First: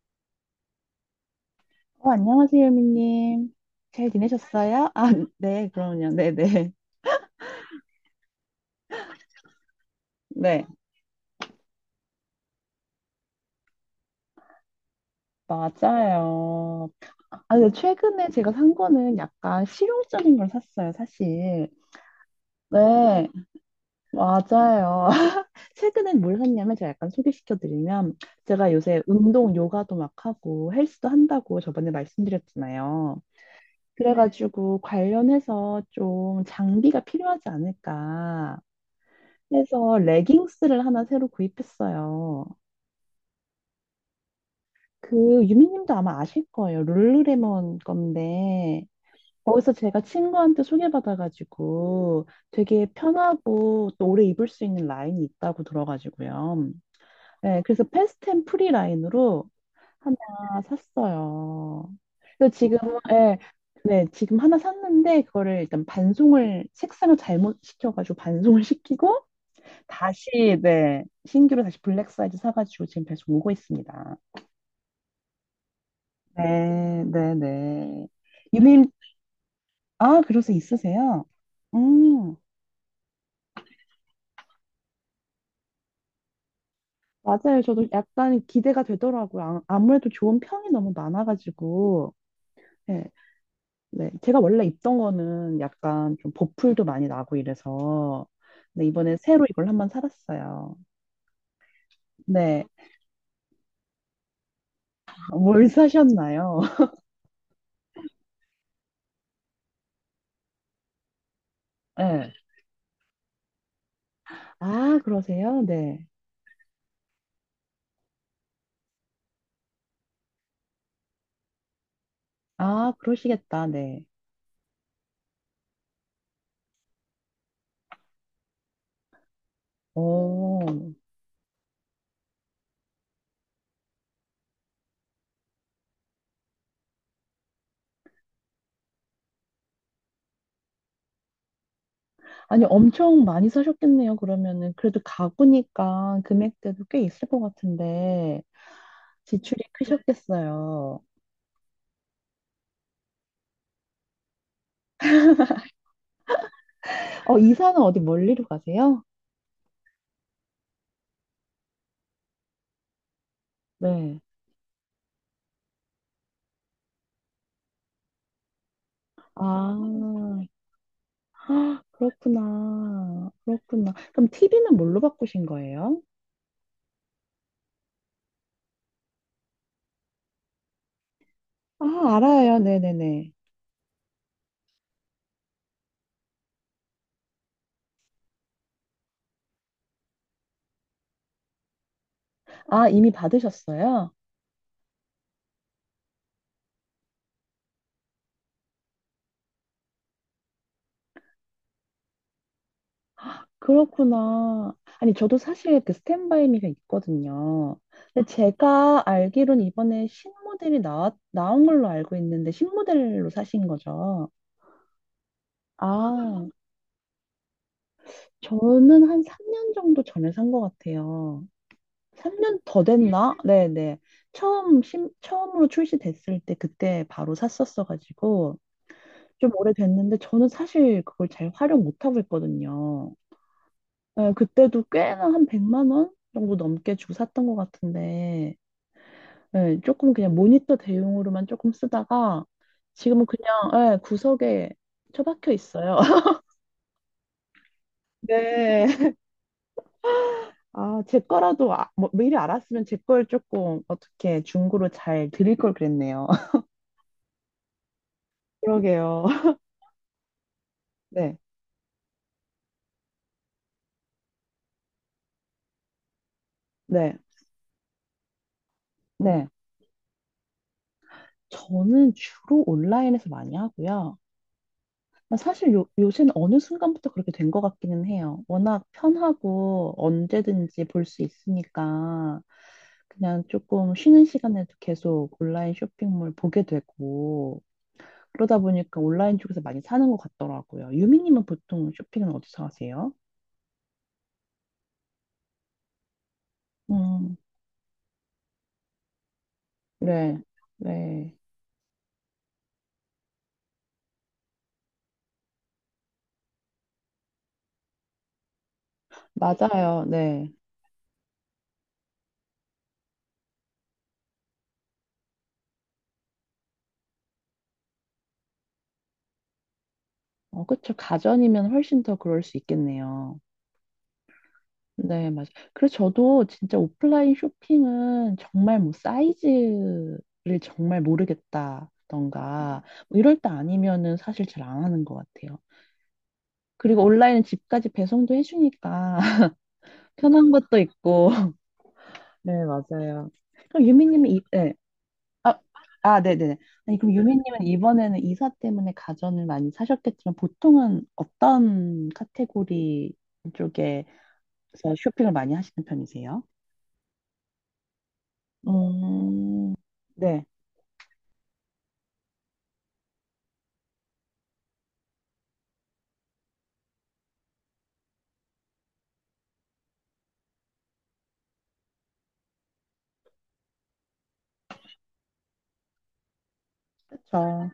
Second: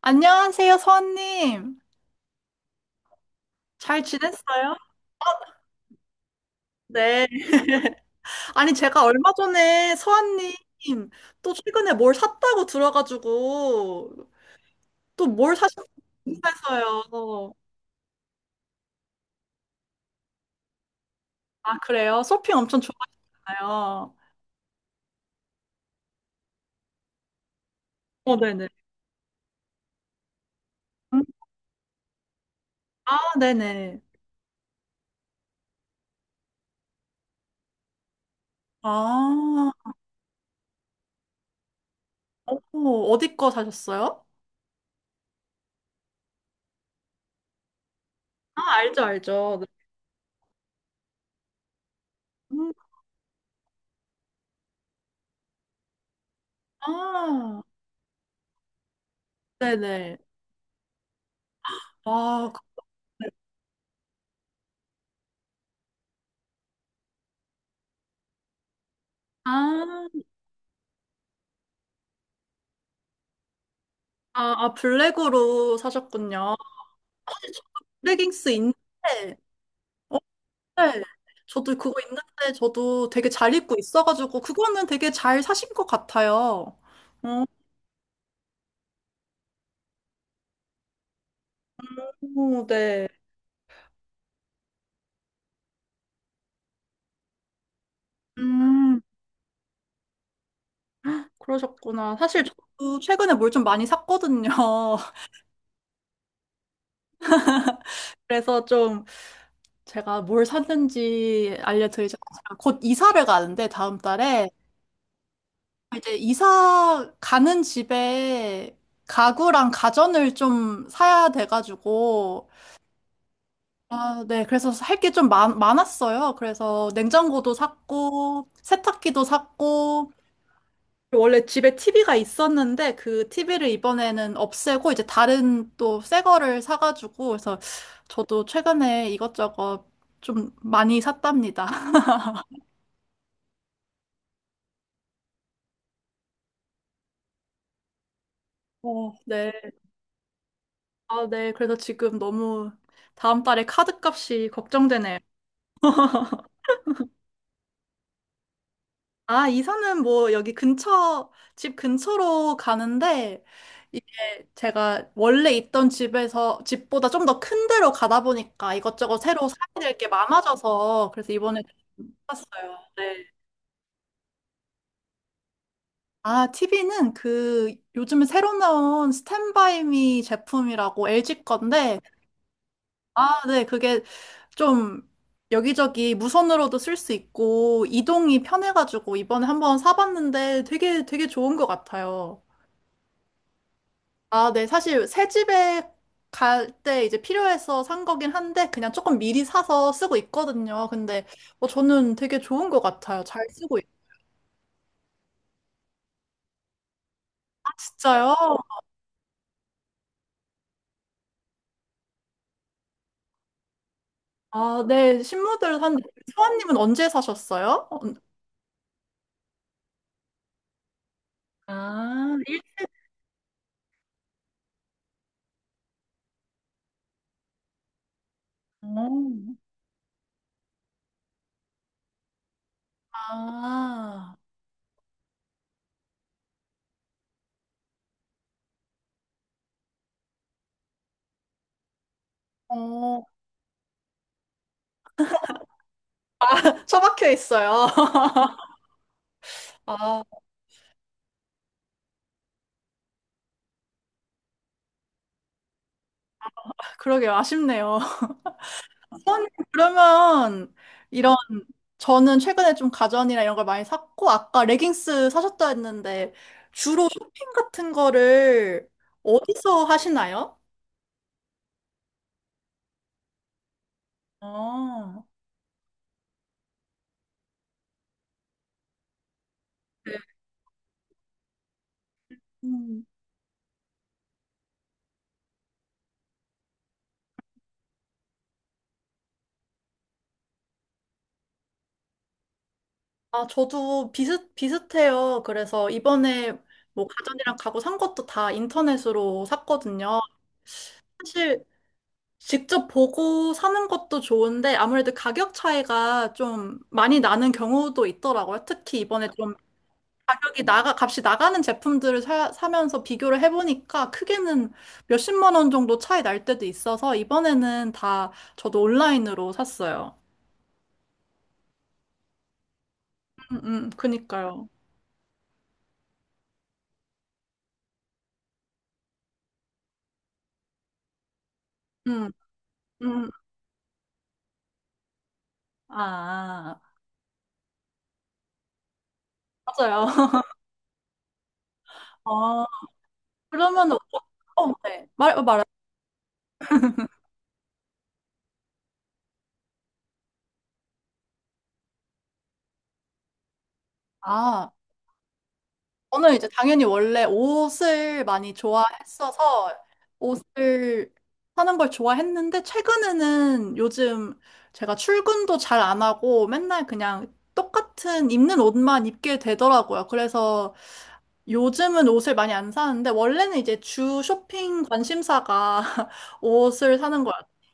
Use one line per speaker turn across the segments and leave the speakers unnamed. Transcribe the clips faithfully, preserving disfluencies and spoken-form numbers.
안녕하세요, 서원님.
어, 안녕하세요, 유미님.
잘
잘
지냈어요?
지내셨어요? 아, 네, 그럼요. 네네.
네. 아니, 제가 얼마 전에 서원님
네,
또 최근에 뭘 샀다고 들어가지고 또 뭘 사셨는지
맞아요.
궁금해서요.
아, 근데 최근에 제가 산 거는 약간 실용적인 걸 샀어요, 사실.
아, 그래요? 쇼핑 엄청 좋아하
네,
시아요
맞아요. 최근에 뭘 샀냐면 제가 약간 소개시켜드리면
어, 네네.
제가 요새 운동, 요가도 막 하고 헬스도
음.
한다고 저번에
아,
말씀드렸잖아요.
네네.
그래가지고 관련해서 좀 장비가 필요하지 않을까
아,
해서 레깅스를 하나 새로 구입했어요.
어, 어디 거 사셨어요?
그 유미님도 아마 아실 거예요. 룰루레몬
아,
건데
알죠, 알죠. 네.
거기서 제가 친구한테 소개받아가지고
음,
되게 편하고 또 오래 입을 수 있는 라인이 있다고 들어가지고요.
아,
네, 그래서 패스트 앤 프리 라인으로 하나
네네.
샀어요.
아,
그래서
그-
지금은 네, 네, 지금 하나 샀는데 그거를 일단 반송을 색상을 잘못 시켜가지고 반송을 시키고
아,
다시 네, 신규로 다시 블랙 사이즈 사가지고 지금 배송 오고 있습니다.
아, 아, 블랙으로 사셨군요.
네, 네,
사실 저도
네.
레깅스 있는데,
유민,
어,
아, 그래서
네.
있으세요?
저도 그거 있는데,
음,
저도 되게 잘 입고 있어가지고, 그거는 되게 잘 사신 것 같아요. 어,
맞아요. 저도 약간 기대가 되더라고요. 아- 아무래도 좋은 평이 너무 많아가지고.
네.
네, 네. 제가 원래 입던 거는 약간 좀 보풀도 많이 나고 이래서. 근데
음.
이번에 새로 이걸 한번 살았어요.
그러셨구나. 사실
네.
저도 최근에 뭘 좀 많이 샀거든요.
뭘 사셨나요?
그래서 좀 제가 뭘 샀는지 알려드리자면,
네.
제가 곧 이사를 가는데, 다음 달에.
아, 그러세요? 네.
이제 이사 가는 집에 가구랑 가전을 좀 사야 돼가지고,
아, 그러시겠다. 네.
아, 네. 그래서 할 게 좀 많았어요. 그래서 냉장고도 샀고, 세탁기도 샀고,
오.
원래 집에 티비가 있었는데 그 티비를 이번에는 없애고 이제 다른 또 새 거를 사가지고 그래서 저도 최근에 이것저것 좀 많이 샀답니다.
아니, 엄청 많이 사셨겠네요, 그러면은. 그래도 가구니까 금액대도 꽤 있을 것 같은데,
어, 네.
지출이 크셨겠어요.
아, 네. 그래서 지금 너무 다음 달에 카드 값이 걱정되네요.
어, 이사는 어디 멀리로 가세요?
아, 이사는 뭐 여기 근처, 집 근처로 가는데, 이게
네.
제가 원래 있던 집에서, 집보다 좀 더 큰 데로 가다 보니까 이것저것 새로 사야 될 게
아,
많아져서, 그래서 이번에
헉,
샀어요. 네.
그렇구나. 그렇구나. 그럼 티비는 뭘로 바꾸신 거예요?
아, 티비는 그 요즘에 새로 나온 스탠바이미 제품이라고 엘지 건데,
아, 알아요. 네네네.
아, 네, 그게 좀 여기저기 무선으로도 쓸 수 있고, 이동이 편해가지고 이번에 한번 사봤는데 되게 되게 좋은 것 같아요.
아, 이미 받으셨어요?
아, 네. 사실 새 집에 갈 때 이제 필요해서 산 거긴 한데 그냥 조금 미리 사서 쓰고 있거든요. 근데 뭐 저는 되게 좋은 것 같아요. 잘 쓰고 있.
그렇구나. 아니, 저도 사실 그 스탠바이 미가 있거든요. 근데
진짜요?
제가 알기로는 이번에 신모델이 나, 나온 걸로 알고 있는데, 신모델로 사신 거죠?
아, 네. 신문들 샀는데
아,
소아님은 언제 사셨어요? 언-
저는 한 삼 년 정도 전에 산 것 같아요.
아, 일,
삼 년 더 됐나? 네네. 처음, 신, 처음으로 출시됐을 때 그때 바로 샀었어가지고,
어.
좀 오래됐는데, 저는 사실 그걸 잘 활용 못하고 있거든요. 예,
아,
그때도 꽤나 한 백만 원 정도 넘게 주고 샀던 것 같은데, 예, 조금 그냥 모니터 대용으로만 조금 쓰다가,
어,
지금은 그냥, 예, 구석에 처박혀 있어요.
처박혀 있어요.
네.
아,
아, 제 거라도, 아, 뭐, 미리 알았으면 제 걸 조금 어떻게 중고로 잘 드릴 걸 그랬네요.
그러게요. 아쉽네요.
그러게요.
선생님, 그러면 이런
네,
저는 최근에 좀 가전이나 이런 걸 많이 샀고 아까 레깅스 사셨다 했는데 주로
네,
쇼핑 같은 거를
네.
어디서 하시나요?
저는 주로 온라인에서 많이 하고요.
아,
아, 사실 요, 요새는 어느 순간부터 그렇게 된 것 같기는 해요. 워낙 편하고
네.
언제든지 볼 수 있으니까
음.
그냥 조금 쉬는 시간에도 계속 온라인 쇼핑몰 보게 되고 그러다 보니까 온라인 쪽에서 많이 사는 것 같더라고요. 유미님은 보통 쇼핑은 어디서 하세요?
아, 저도 비슷 비슷해요. 그래서 이번에 뭐
음,
가전이랑 가구 산 것도 다 인터넷으로 샀거든요.
네, 네.
사실 직접 보고 사는 것도 좋은데 아무래도 가격 차이가 좀 많이 나는 경우도 있더라고요. 특히 이번에 좀
맞아요. 네.
가격이 나가, 값이 나가는 제품들을 사, 사면서 비교를 해보니까 크게는 몇십만 원 정도 차이 날 때도 있어서 이번에는 다 저도 온라인으로 샀어요.
어, 그쵸. 가전이면 훨씬 더 그럴 수 있겠네요.
음, 음, 그니까요.
네, 맞아요. 그래서 저도 진짜 오프라인 쇼핑은 정말 뭐 사이즈를 정말
음,
모르겠다던가 뭐
음,
이럴 때 아니면은 사실 잘 안 하는 것 같아요.
아, 아, 아.
그리고 온라인은 집까지 배송도 해주니까
맞아요.
편한 것도 있고. 네,
어,
맞아요. 그럼
그러면,
유
어,
미님은 이-
어,
네.
네. 말, 말해.
아, 네네네. 아니, 그럼 유미님은 이번에는 이사 때문에 가전을 많이 사셨겠지만 보통은 어떤 카테고리 쪽에서
아.
쇼핑을 많이 하시는
저는
편이세요?
이제 당연히 원래 옷을 많이 좋아했어서
음, 네.
옷을 사는 걸 좋아했는데 최근에는 요즘 제가 출근도 잘 안 하고 맨날 그냥 똑같은 입는 옷만 입게 되더라고요. 그래서 요즘은 옷을 많이 안 사는데 원래는 이제 주 쇼핑 관심사가 옷을 사는 거예요.
그렇죠.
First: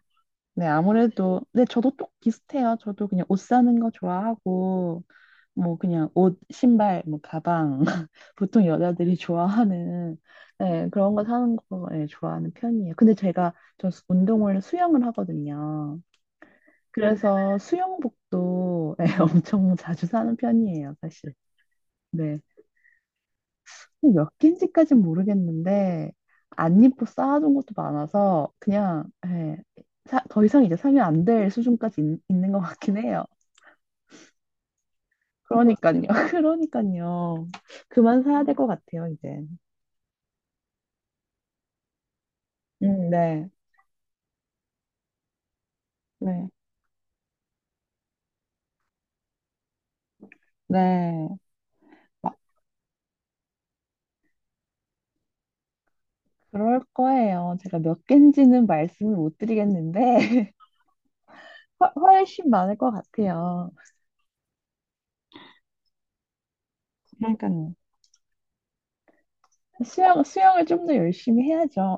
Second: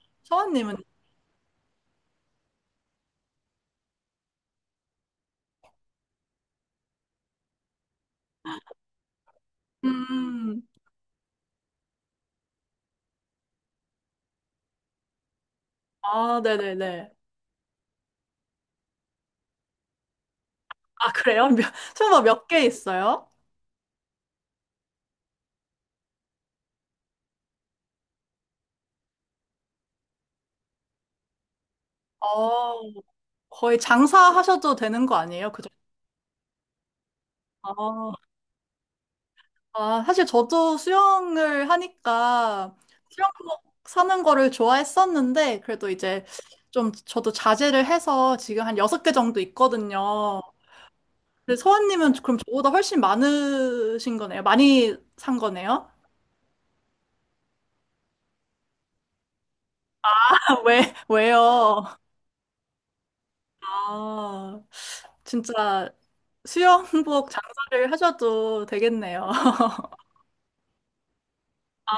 네,
서원님은?
아무래도 네, 저도 똑 비슷해요. 저도 그냥 옷 사는 거 좋아하고 뭐 그냥 옷, 신발, 뭐 가방 보통 여자들이 좋아하는
음,
네, 그런 거 사는 거 네, 좋아하는 편이에요. 근데 제가 저 수- 운동을 수영을 하거든요.
아, 네네네.
그래서 수영복도 예, 엄청 자주 사는 편이에요,
아,
사실.
그래요? 몇, 설마
네.
몇 개 있어요?
몇 개인지까진 모르겠는데 안 입고 쌓아둔 것도 많아서 그냥 예, 사- 더 이상 이제 사면 안 될 수준까지 있, 는것
어,
같긴 해요.
거의 장사하셔도 되는 거 아니에요? 그죠?
그러니까요. 그러니까요.
아,
그만 사야 될 것 같아요, 이제.
아, 사실 저도 수영을 하니까
음, 네.
수영복 사는 거를 좋아했었는데, 그래도 이제
네.
좀 저도 자제를 해서 지금 한 여섯 개 정도 있거든요.
네.
근데 서원님은
아,
그럼 저보다 훨씬 많으신 거네요? 많이 산 거네요?
그럴 거예요. 제가 몇 개인지는 말씀을 못 드리겠는데
왜,
훨-
왜요?
훨씬 많을 것 같아요.
아, 진짜 수영복
그러니까요.
장사를 하셔도 되겠네요.
수영, 수영을 좀 더 열심히 해야죠.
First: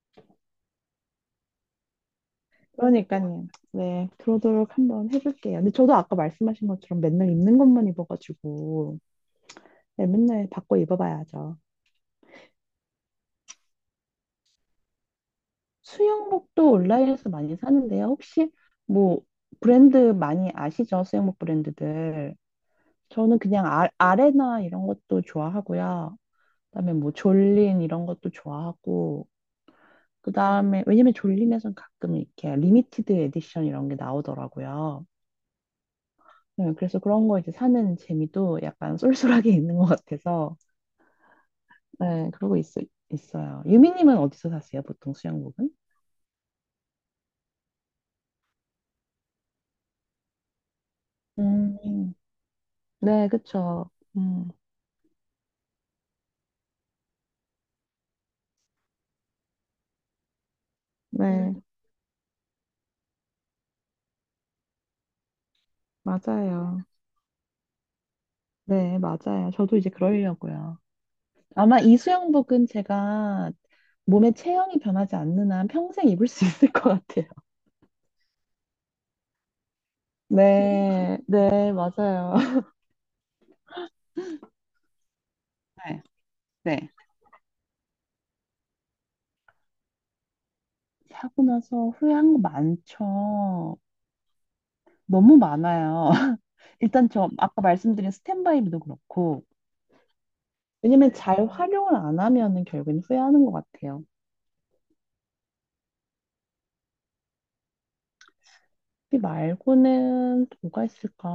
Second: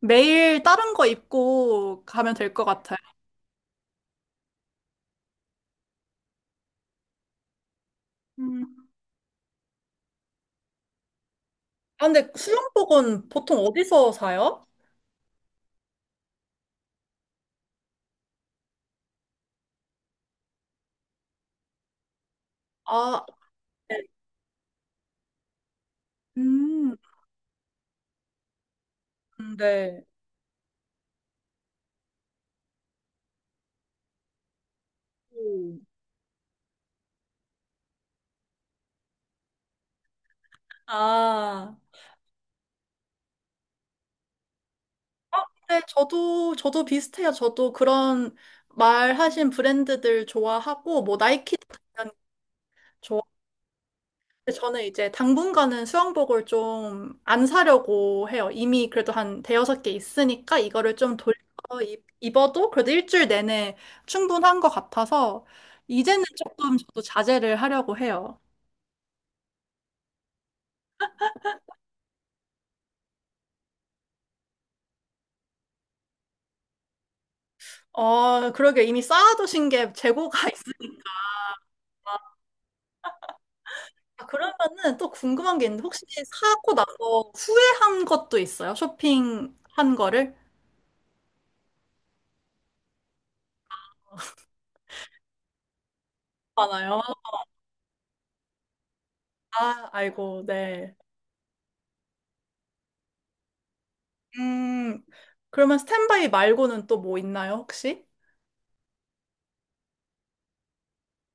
매일 다른 거 입고 가면 될 것 같아요.
그러니까요. 네, 그러도록 한번 해볼게요. 근데 저도 아까 말씀하신 것처럼 맨날 입는 것만 입어가지고, 네, 맨날 바꿔 입어봐야죠.
아, 근데 수영복은 보통 어디서 사요?
수영복도 온라인에서 많이 사는데요. 혹시 뭐 브랜드 많이 아시죠? 수영복 브랜드들.
아,
저는 그냥 아,
네.
아레나 이런 것도 좋아하고요. 그다음에
음,
뭐 졸린 이런 것도 좋아하고,
네.
그다음에 왜냐면 졸린에선 가끔 이렇게 리미티드 에디션 이런 게 나오더라고요.
오.
네, 그래서 그런 거 이제 사는 재미도 약간 쏠쏠하게 있는 것 같아서,
아,
네, 그러고 있, 있어요. 유미님은 어디서 사세요, 보통 수영복은?
네, 저도, 저도 비슷해요. 저도 그런 말하신 브랜드들 좋아하고, 뭐, 나이키도 당연히
음, 네,
좋아하는데,
그쵸. 음,
저는 이제 당분간은 수영복을 좀 안 사려고 해요. 이미 그래도 한 대여섯 개 있으니까, 이거를 좀 돌려
네, 음.
입- 입어도 그래도 일주일 내내 충분한 것 같아서, 이제는 조금
맞아요.
저도 자제를 하려고 해요.
네, 맞아요. 저도 이제 그러려고요. 아마 이 수영복은 제가 몸의 체형이 변하지 않는 한 평생 입을 수 있을 것 같아요.
어, 그러게 이미 쌓아두신 게 재고가 있으니까
네, 네, 맞아요.
그러면은 또 궁금한 게 있는데
네,
혹시 사고
네.
나서 후회한 것도 있어요? 쇼핑한 거를?
사고 나서 후회한 거 많죠. 너무 많아요.
많아요.
일단 저 아까 말씀드린 스탠바이도 그렇고,
아, 아이고, 네.
왜냐면 잘 활용을 안 하면은 결국엔 후회하는 것 같아요.
음, 그러면 스탠바이 말고는 또 뭐 있나요, 혹시?
이 말고는 또 뭐가 있을까?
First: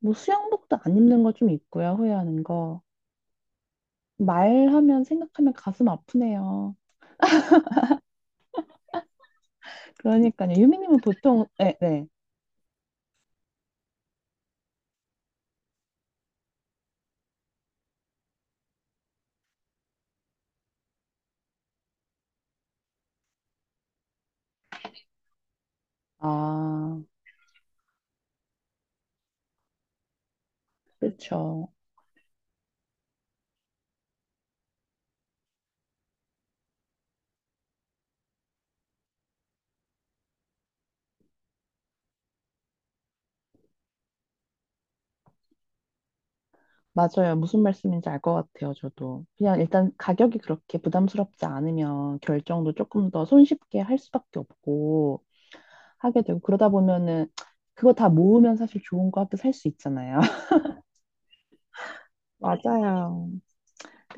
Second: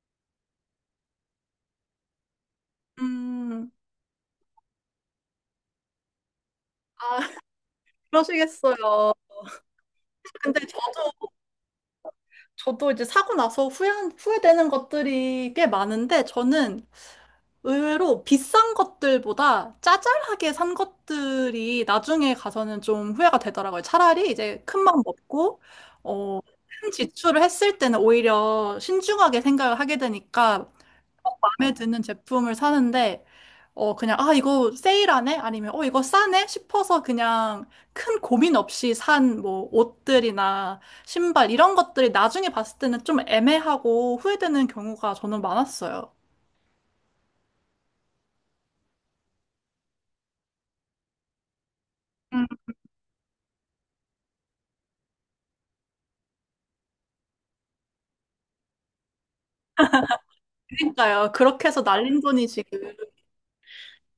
뭐 수영복도 안 입는 거 좀 있고요, 후회하는 거.
음,
말하면 생각하면 가슴 아프네요.
아, 그러시겠어요.
그러니까요.
근데 저,
유미님은 보통, 네, 네.
저도 이제 사고 나서 후회, 후회되는 것들이 꽤 많은데 저는 의외로 비싼 것들보다 짜잘하게 산 것들이 나중에 가서는 좀 후회가 되더라고요. 차라리 이제 큰맘 먹고, 어, 큰
아,
지출을 했을 때는 오히려 신중하게 생각을 하게 되니까
그렇죠.
마음에 드는 제품을 사는데, 어, 그냥, 아, 이거 세일하네? 아니면, 어, 이거 싸네? 싶어서 그냥 큰 고민 없이 산 뭐 옷들이나 신발 이런 것들이 나중에 봤을 때는 좀 애매하고 후회되는 경우가 저는 많았어요.
맞아요. 무슨 말씀인지 알 것 같아요, 저도. 그냥 일단 가격이 그렇게 부담스럽지 않으면 결정도 조금 더 손쉽게 할 수밖에 없고 하게 되고 그러다 보면은 그거 다 모으면 사실 좋은 거 학교 살 수 있잖아요.
그러니까요. 그렇게 해서 날린 돈이 지금.
맞아요.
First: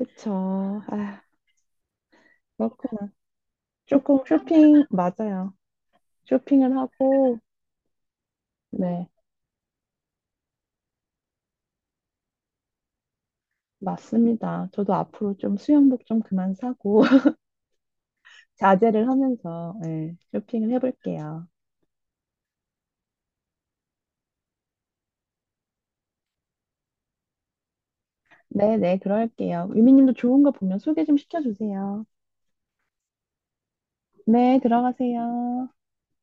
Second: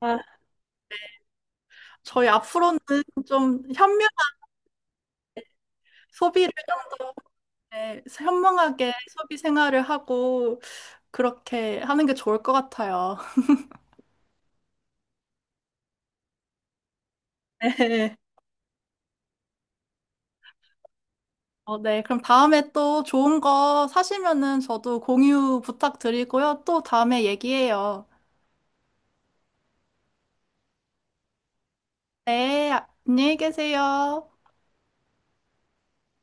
아,
아,
저희 앞으로는
그렇구나.
좀 현명한
조금 쇼핑, 맞아요.
소비를
쇼핑을
좀더
하고,
현명하게
네,
소비 생활을 하고 그렇게 하는 게 좋을 것 같아요.
맞습니다. 저도 앞으로 좀 수영복 좀 그만 사고
네.
자제를 하면서 네, 쇼핑을 해볼게요.
어, 네. 그럼 다음에 또 좋은 거 사시면은 저도 공유 부탁드리고요. 또 다음에 얘기해요.
네네, 그럴게요. 유미님도 좋은 거 보면 소개 좀 시켜주세요.
네. 안녕히 계세요.
네, 들어가세요.